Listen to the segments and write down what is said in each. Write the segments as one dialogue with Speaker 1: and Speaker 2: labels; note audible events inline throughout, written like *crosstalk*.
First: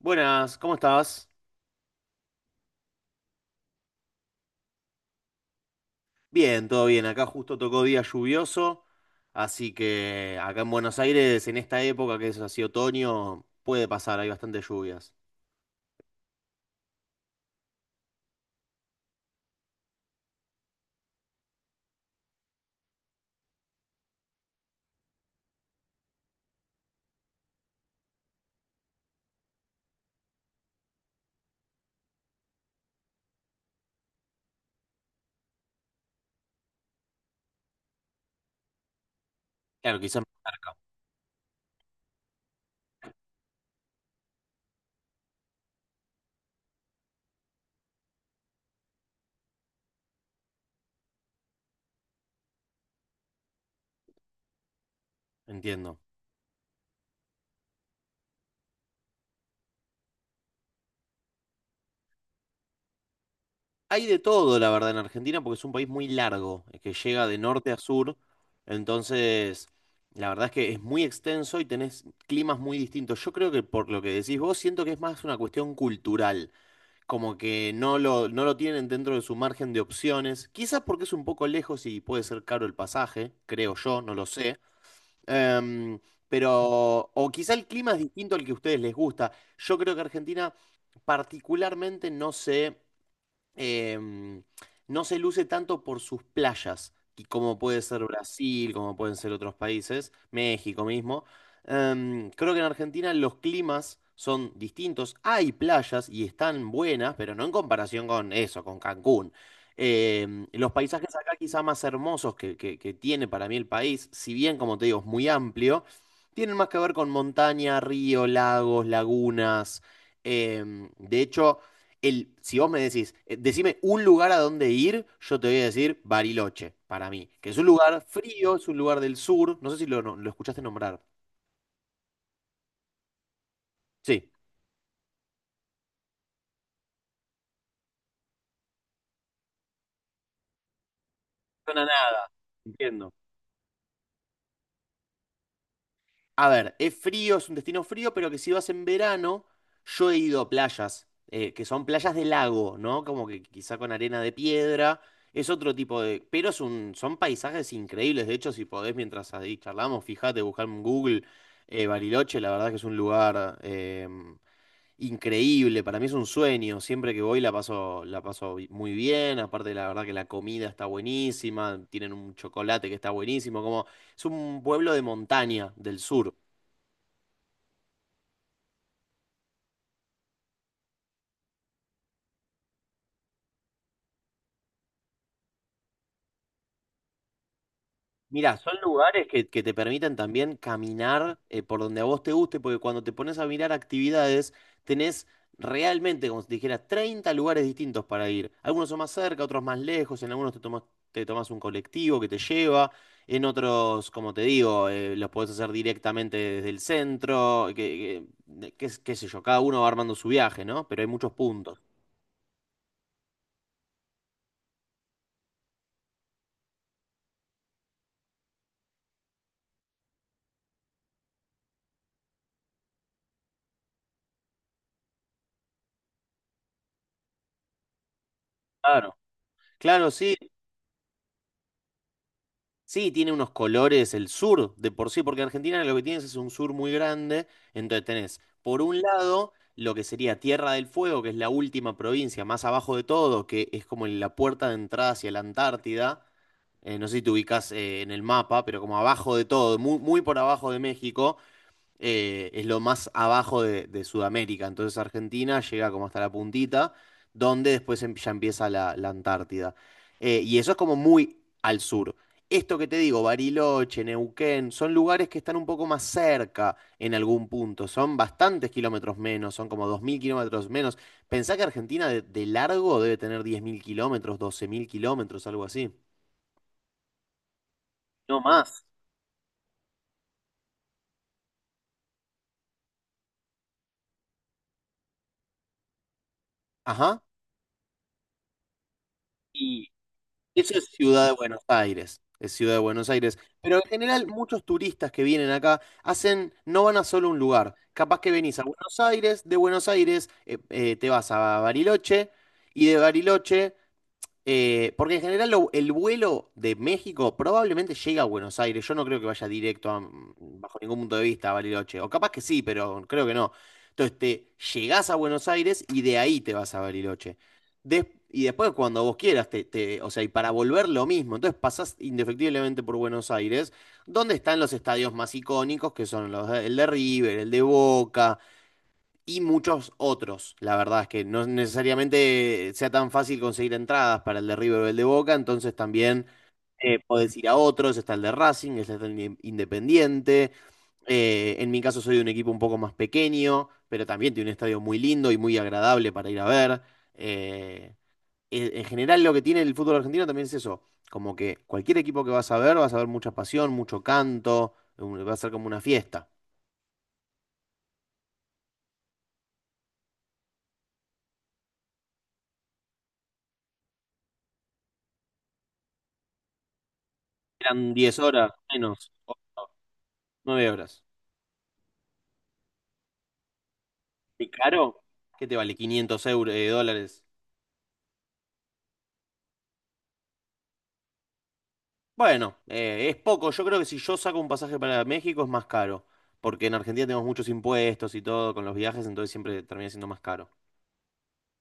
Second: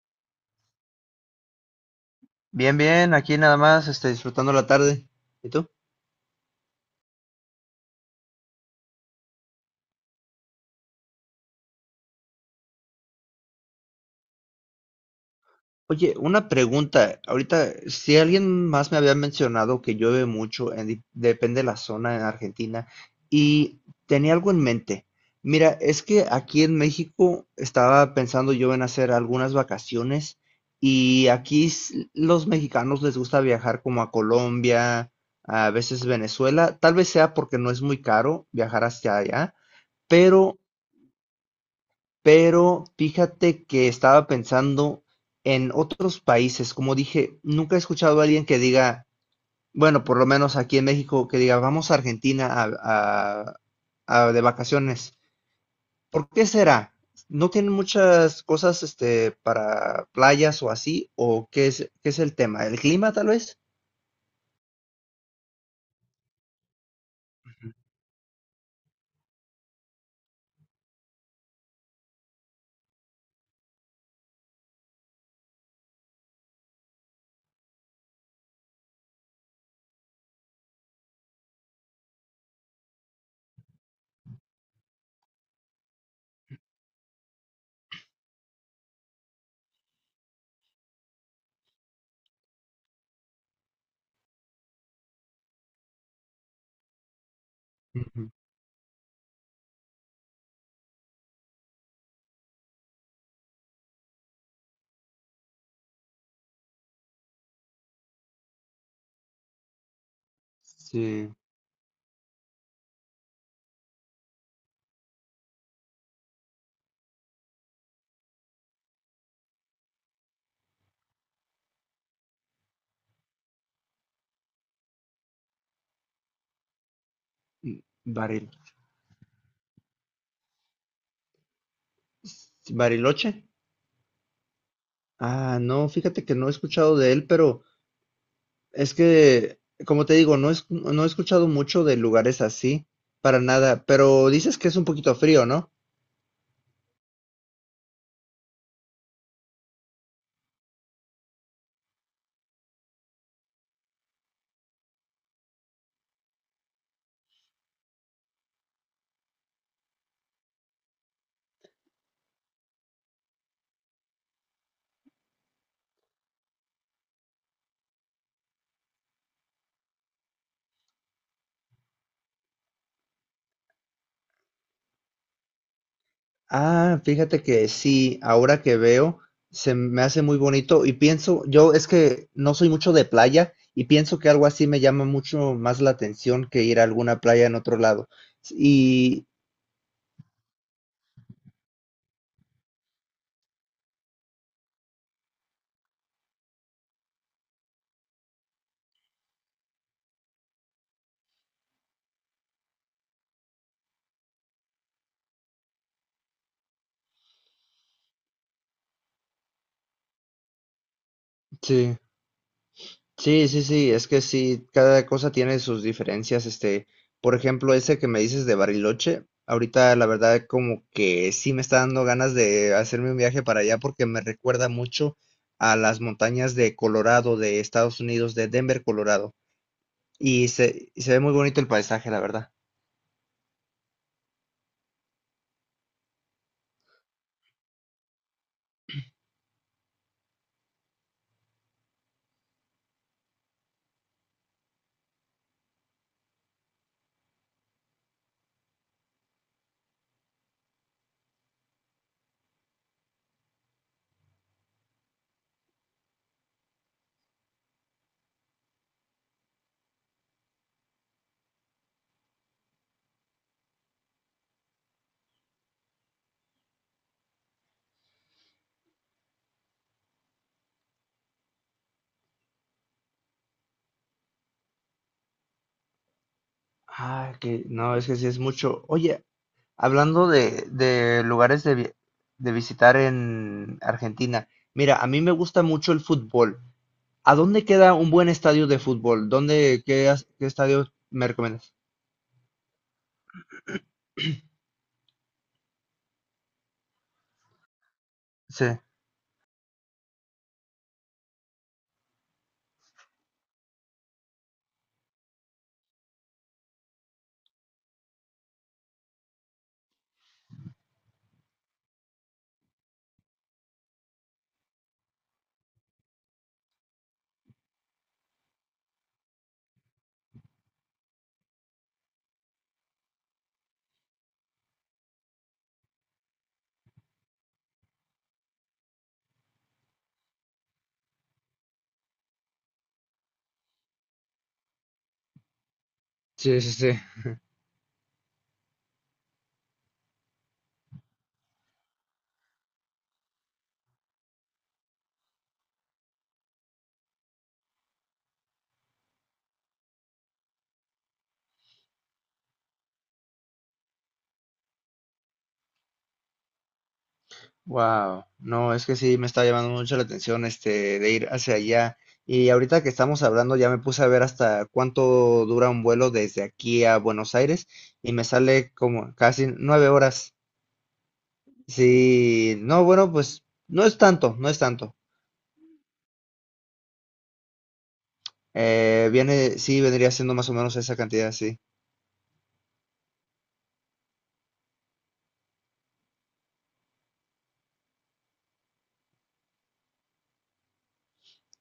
Speaker 1: Buenas, ¿cómo estás?
Speaker 2: Bien, bien, aquí nada más, disfrutando la tarde. ¿Y tú?
Speaker 1: Bien, todo bien. Acá justo tocó día lluvioso, así que acá en Buenos Aires, en esta época que es así otoño, puede pasar, hay bastantes lluvias.
Speaker 2: Oye, una pregunta. Ahorita, si alguien más me había mencionado que llueve mucho, depende de la zona en Argentina, y tenía algo en mente. Mira, es que aquí en México estaba pensando yo en hacer algunas vacaciones y los mexicanos les gusta viajar como a Colombia, a veces Venezuela. Tal vez sea porque no es muy caro viajar hacia allá,
Speaker 1: Claro, quizás
Speaker 2: pero... Pero fíjate que estaba pensando en otros países, como dije, nunca he escuchado a alguien que diga, bueno, por lo menos aquí en México, que diga, vamos a Argentina a- de vacaciones.
Speaker 1: no, entiendo.
Speaker 2: ¿Por qué será? ¿No tienen muchas cosas para playas o así? ¿O qué es el tema? ¿El clima tal vez?
Speaker 1: Hay de todo, la verdad, en Argentina, porque es un país muy largo, que llega de norte a sur, entonces la verdad es que es muy extenso y tenés climas muy distintos. Yo creo que por lo que decís vos, siento que es más una cuestión cultural, como que no lo tienen dentro de su margen de opciones, quizás porque es un poco lejos y puede ser caro el pasaje, creo yo, no lo sé. Em, pero, o quizá el clima es distinto al que a ustedes les gusta. Yo creo que Argentina particularmente no sé, em, no se luce tanto por sus playas, y como puede ser
Speaker 2: Ujú.
Speaker 1: Brasil, como pueden ser otros países, México mismo. Creo que en Argentina los climas son distintos. Hay playas y están buenas, pero no en comparación con eso, con Cancún. Los paisajes
Speaker 2: Sí.
Speaker 1: acá quizá más hermosos que tiene para mí el país, si bien, como te digo, es muy amplio, tienen más que ver con montaña, río, lagos, lagunas. De hecho, si vos me decís, decime un lugar a donde ir, yo te voy a decir Bariloche, para mí, que es un
Speaker 2: Mm,
Speaker 1: lugar
Speaker 2: Baril-
Speaker 1: frío, es un lugar del sur, no sé si lo, no- lo escuchaste nombrar.
Speaker 2: Bariloche.
Speaker 1: Sí.
Speaker 2: Ah, no, fíjate que no he escuchado de él, pero... Es que, como te digo, no he escuchado
Speaker 1: Suena
Speaker 2: mucho de
Speaker 1: nada,
Speaker 2: lugares así,
Speaker 1: entiendo.
Speaker 2: para nada, pero dices que es un poquito frío, ¿no?
Speaker 1: A ver, es frío, es un destino frío, pero que si vas en verano, yo he ido a playas, que son playas de lago, ¿no? Como que quizá con arena de piedra, es otro tipo de. Pero son paisajes increíbles, de hecho, si podés, mientras ahí charlamos, fíjate, buscar en Google, Bariloche, la verdad que es un lugar increíble, para mí es un sueño, siempre que voy la paso muy bien, aparte la verdad que la comida está buenísima, tienen un chocolate que está buenísimo, como es un pueblo de montaña del sur.
Speaker 2: Ah, fíjate que sí, ahora que veo, se me hace muy bonito y pienso, yo es que no soy mucho de playa y pienso que algo así me llama mucho más la atención que ir a alguna playa en otro lado.
Speaker 1: Mira, son lugares
Speaker 2: Y
Speaker 1: que, te permiten también caminar por donde a vos te guste, porque cuando te pones a mirar actividades, tenés realmente, como si te dijera, 30 lugares distintos para ir. Algunos son más cerca, otros más lejos, en algunos te tomas un colectivo que te lleva, en otros, como te digo, los podés hacer directamente desde el centro, qué sé yo, cada uno va armando su viaje, ¿no? Pero hay muchos puntos.
Speaker 2: sí. Sí, sí, sí, es que sí, cada cosa tiene sus diferencias, por ejemplo, ese que me dices de Bariloche, ahorita la verdad como que sí me está dando ganas de hacerme un viaje para allá porque me recuerda mucho a las montañas de Colorado, de Estados Unidos, de Denver,
Speaker 1: Claro.
Speaker 2: Colorado,
Speaker 1: Claro, sí.
Speaker 2: y se ve muy bonito el paisaje, la verdad.
Speaker 1: Sí, tiene unos colores el sur de por sí, porque Argentina lo que tienes es un sur muy grande, entonces tenés por un lado lo que sería Tierra del Fuego, que es la última provincia más abajo de todo, que es como la puerta de entrada hacia la Antártida. No sé si te ubicás en el mapa, pero como abajo de todo, muy, muy por abajo de México. Es lo más abajo de Sudamérica. Entonces Argentina llega como hasta la puntita, donde después ya empieza la Antártida. Y eso es como muy al sur. Esto que te digo, Bariloche, Neuquén, son lugares que están un poco más cerca en algún punto. Son bastantes kilómetros menos, son como 2.000 kilómetros menos. Pensá que Argentina de largo debe tener 10.000 kilómetros, 12.000 kilómetros, algo así.
Speaker 2: Ah, que no, es que sí es
Speaker 1: No
Speaker 2: mucho.
Speaker 1: más.
Speaker 2: Oye, hablando de lugares de visitar en Argentina, mira, a mí me gusta mucho el fútbol.
Speaker 1: Ajá.
Speaker 2: ¿A dónde queda un buen estadio de fútbol? ¿Qué
Speaker 1: Eso es
Speaker 2: estadio
Speaker 1: Ciudad
Speaker 2: me
Speaker 1: de Buenos
Speaker 2: recomiendas?
Speaker 1: Aires, es Ciudad de Buenos Aires. Pero en general muchos turistas que vienen acá hacen, no van a solo un lugar. Capaz que venís a
Speaker 2: Sí.
Speaker 1: Buenos Aires, de Buenos Aires te vas a Bariloche y de Bariloche, porque en general el vuelo de México probablemente llega a Buenos Aires. Yo no creo que vaya directo bajo ningún punto de vista a Bariloche. O capaz que sí, pero creo que no. Entonces te llegás a Buenos Aires y de ahí te vas a Bariloche. Y después cuando vos quieras, o sea, y para volver lo mismo. Entonces pasás indefectiblemente por Buenos Aires, donde están los estadios más icónicos, que son el de River, el de Boca y muchos otros. La verdad es que no necesariamente sea tan fácil conseguir entradas para el de River o el de Boca, entonces también,
Speaker 2: Sí, sí, sí.
Speaker 1: podés ir a otros, está el de Racing, está el de Independiente. En mi caso soy de un equipo un poco más pequeño, pero también tiene un estadio muy lindo y muy agradable para ir a ver. Eh, en general lo que tiene el fútbol argentino también es eso, como que cualquier equipo que vas a ver mucha pasión, mucho canto, va a ser como una fiesta.
Speaker 2: Wow, no, es que sí me está llamando mucho la atención este de ir hacia allá. Y ahorita que estamos hablando, ya me puse a ver hasta cuánto dura un vuelo desde aquí a Buenos Aires
Speaker 1: Eran
Speaker 2: y
Speaker 1: 10
Speaker 2: me
Speaker 1: horas,
Speaker 2: sale
Speaker 1: menos,
Speaker 2: como casi nueve horas.
Speaker 1: 9 horas.
Speaker 2: Sí, no, bueno, pues no es tanto, no
Speaker 1: ¿Qué
Speaker 2: es tanto.
Speaker 1: caro? ¿Qué te vale 500 euros, dólares?
Speaker 2: Viene, sí, vendría siendo más o menos esa cantidad, sí.
Speaker 1: Bueno, es poco. Yo creo que si yo saco un pasaje para México es más caro, porque en Argentina tenemos muchos impuestos y todo con los viajes, entonces siempre termina siendo más caro.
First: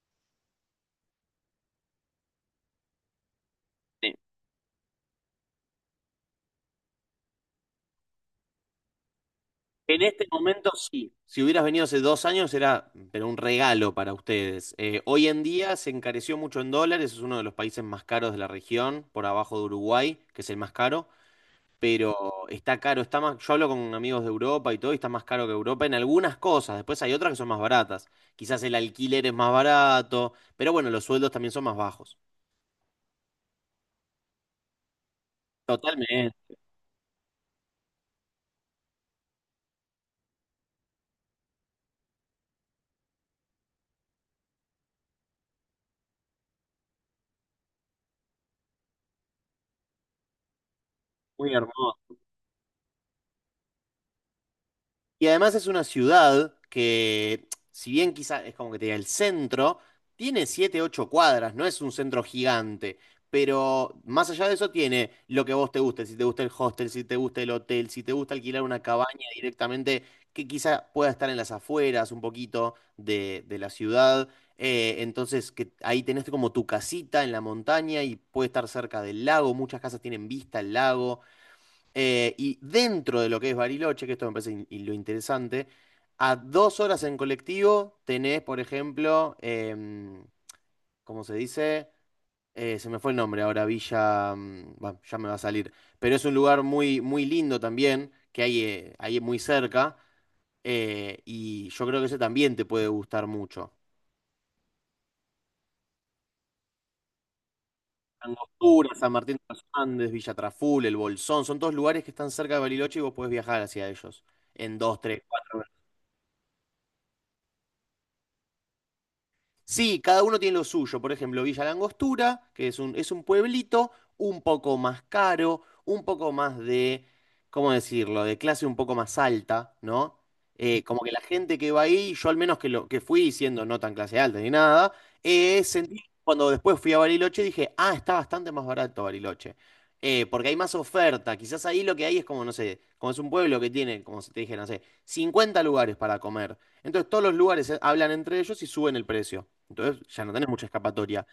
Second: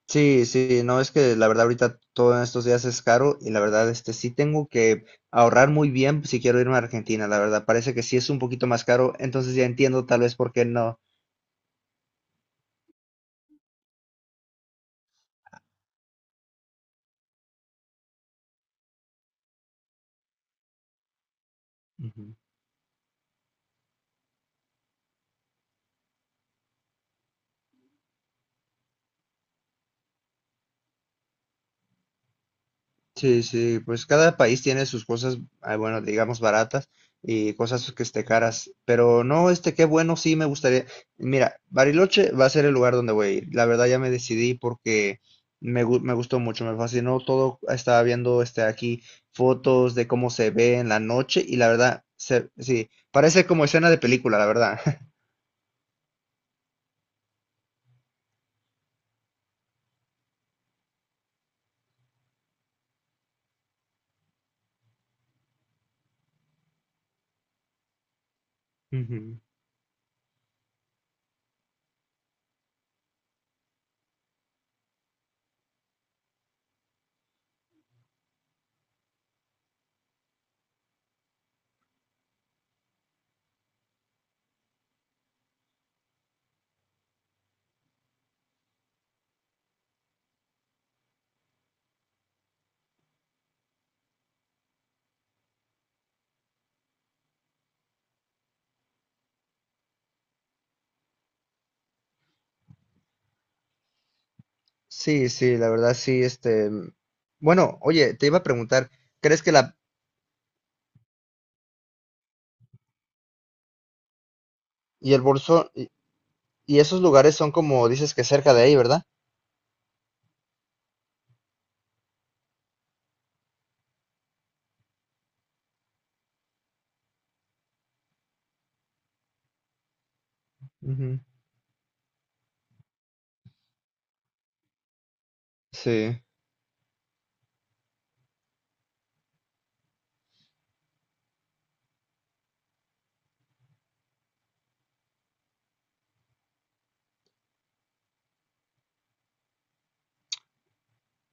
Speaker 2: Sí, sí, no, es que la verdad ahorita todo en estos días es caro y la verdad este
Speaker 1: Sí.
Speaker 2: sí tengo que ahorrar muy bien si quiero irme a Argentina, la verdad parece que sí es un poquito más caro, entonces ya
Speaker 1: En
Speaker 2: entiendo tal
Speaker 1: este
Speaker 2: vez por qué
Speaker 1: momento
Speaker 2: no.
Speaker 1: sí. Si hubieras venido hace 2 años era, pero un regalo para ustedes. Hoy en día se encareció mucho en dólares, es uno de los países más caros de la región, por abajo de Uruguay, que es el más caro. Pero
Speaker 2: Ujú.
Speaker 1: está caro, está más, yo hablo con amigos de Europa y todo, y está más caro que Europa en algunas cosas, después hay otras que son más baratas, quizás el alquiler es más barato, pero bueno, los sueldos también son más bajos.
Speaker 2: Sí, sí, pues cada país tiene sus cosas, ah, bueno, digamos
Speaker 1: Totalmente,
Speaker 2: baratas y cosas que esté caras, pero no, este, qué bueno, sí me gustaría. Mira, Bariloche va a ser el lugar donde voy a ir. La verdad ya me decidí porque me gustó mucho, me fascinó todo. Estaba viendo este aquí fotos de cómo se ve en la noche
Speaker 1: muy
Speaker 2: y la
Speaker 1: hermoso.
Speaker 2: verdad, sí, parece como escena de película, la verdad. *laughs*
Speaker 1: Y además es una ciudad que, si bien quizás es como que te diga el centro, tiene 7 8 cuadras, no es un centro gigante. Pero más allá de eso tiene lo que a vos te guste, si te gusta el hostel, si te gusta el hotel, si te gusta alquilar una cabaña
Speaker 2: Ujú.
Speaker 1: directamente, que quizá pueda estar en las afueras un poquito de la ciudad. Entonces, que ahí tenés como tu casita en la montaña y puede estar cerca del lago, muchas casas tienen vista al lago. Y dentro de lo que es Bariloche, que esto me parece y lo interesante, a 2 horas en colectivo tenés, por ejemplo, ¿cómo se dice? Se me fue el nombre ahora, Villa, bueno, ya me va a salir, pero es un lugar muy, muy lindo también, que hay ahí muy cerca, y yo creo que ese también te puede gustar mucho.
Speaker 2: Sí, sí, la verdad sí, bueno, oye, te iba a preguntar,
Speaker 1: Angostura, San Martín
Speaker 2: ¿crees
Speaker 1: de
Speaker 2: que
Speaker 1: los
Speaker 2: la
Speaker 1: Andes, Villa Traful, El Bolsón, son todos lugares que están cerca de Bariloche y vos podés viajar hacia ellos en dos,
Speaker 2: y
Speaker 1: tres,
Speaker 2: el
Speaker 1: cuatro.
Speaker 2: bolso y esos lugares son como dices que cerca de ahí, ¿verdad?
Speaker 1: Sí, cada uno tiene lo suyo. Por ejemplo, Villa Langostura, que es un pueblito un poco más caro, un poco más de, ¿cómo decirlo?, de clase un poco más alta, ¿no? Como que
Speaker 2: Ujú.
Speaker 1: la gente que va ahí, yo al menos que fui siendo no tan clase alta ni nada, sentí
Speaker 2: Sí.
Speaker 1: cuando después fui a Bariloche dije, ah, está bastante más barato Bariloche. Porque hay más oferta. Quizás ahí lo que hay es como, no sé, como es un pueblo que tiene, como si te dije, no sé, 50 lugares para comer. Entonces todos los lugares, hablan entre ellos y suben el precio. Entonces ya no tenés mucha escapatoria.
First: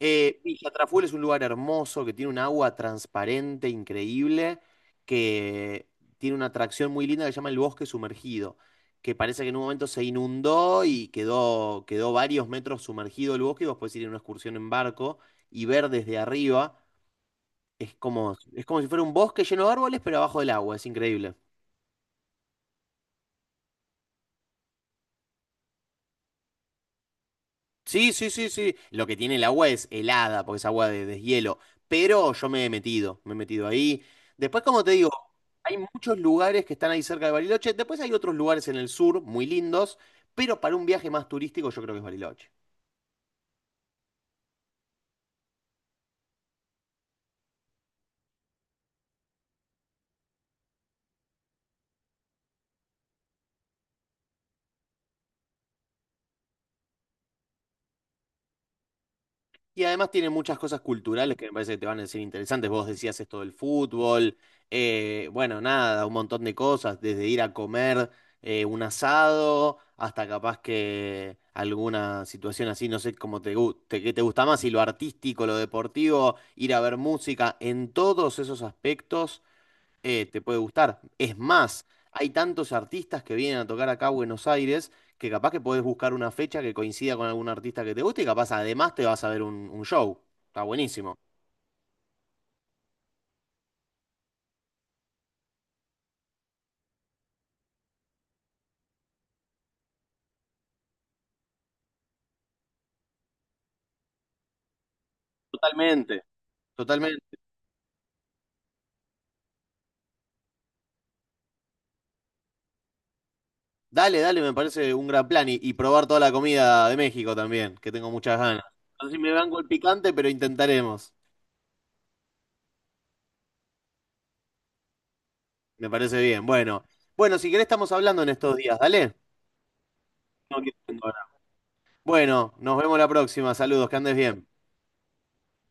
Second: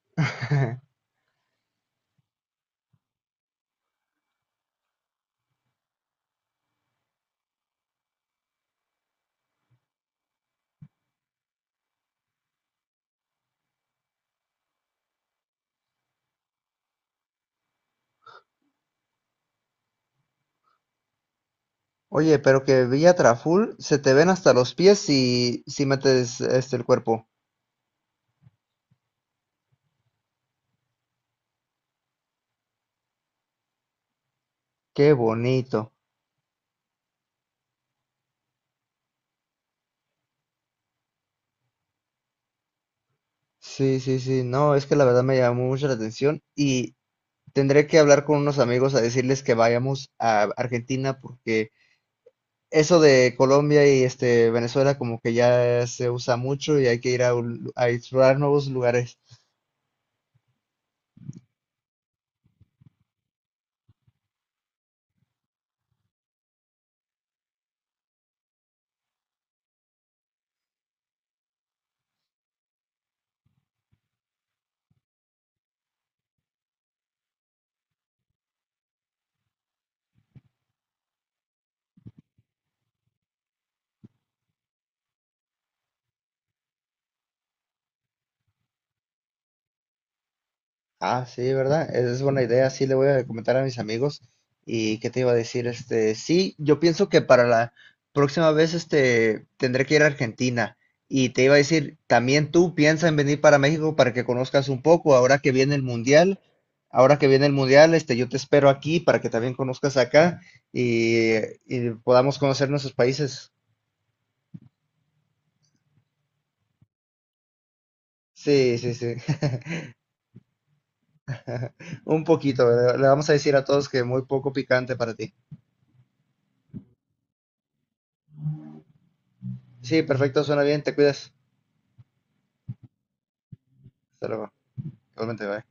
Speaker 1: Villa Traful
Speaker 2: *laughs*
Speaker 1: es un lugar hermoso que tiene un agua transparente, increíble, que tiene una atracción muy linda que se llama el bosque sumergido, que parece que en un momento se inundó y quedó varios metros sumergido el bosque y vos podés ir en una excursión en barco y ver desde arriba. Es como si fuera un bosque lleno de árboles, pero abajo del agua. Es increíble.
Speaker 2: Oye, pero que Villa Traful se te ven hasta los pies si metes este el cuerpo.
Speaker 1: Sí, sí, sí, sí. Lo que tiene el agua es helada, porque es agua de deshielo. Pero yo me he metido ahí. Después, como te digo,
Speaker 2: Qué
Speaker 1: hay
Speaker 2: bonito.
Speaker 1: muchos lugares que están ahí cerca de Bariloche. Después hay otros lugares en el sur muy lindos, pero para un viaje más turístico yo creo que es Bariloche.
Speaker 2: Sí, sí, sí. No, es que la verdad me llamó mucho la atención y tendré que hablar con unos amigos a decirles que vayamos a Argentina porque eso de Colombia y este Venezuela como que ya se usa mucho y hay que ir a explorar nuevos lugares.
Speaker 1: Y además tiene muchas cosas culturales que me parece que te van a decir interesantes. Vos decías esto del fútbol, bueno, nada, un montón de cosas, desde ir a comer un asado hasta capaz que alguna situación así, no sé cómo qué te gusta más, si lo artístico, lo deportivo, ir a ver música, en todos esos aspectos, te puede gustar. Es más, hay tantos artistas que vienen a tocar acá a Buenos Aires que capaz que podés buscar una fecha que coincida con algún artista que te guste y capaz además te vas a ver un show. Está buenísimo.
Speaker 2: Ah, sí, ¿verdad? Esa es buena idea. Sí, le voy a comentar a mis amigos. ¿Y qué te iba a decir? Este, sí, yo pienso que para la próxima vez, este, tendré que ir a Argentina. Y te iba a decir, también tú piensa en venir para México para que conozcas un poco.
Speaker 1: Totalmente.
Speaker 2: Ahora que
Speaker 1: Totalmente.
Speaker 2: viene el Mundial, este, yo te espero aquí para que también conozcas acá y, y podamos conocer nuestros países.
Speaker 1: Dale, dale, me parece un gran plan y probar toda la comida de México también, que tengo muchas ganas.
Speaker 2: Sí, sí,
Speaker 1: No sé
Speaker 2: sí.
Speaker 1: si me
Speaker 2: *laughs*
Speaker 1: banco el picante, pero intentaremos.
Speaker 2: Un poquito. Le vamos a decir a todos que muy poco picante para ti.
Speaker 1: Me parece bien. Bueno, bueno, si querés estamos hablando en estos días, dale.
Speaker 2: Sí, perfecto,
Speaker 1: Tengo
Speaker 2: suena
Speaker 1: que
Speaker 2: bien, te
Speaker 1: ir ahora.
Speaker 2: cuidas.
Speaker 1: Bueno, nos vemos la próxima. Saludos, que andes
Speaker 2: Hasta
Speaker 1: bien.
Speaker 2: luego. Igualmente, bye.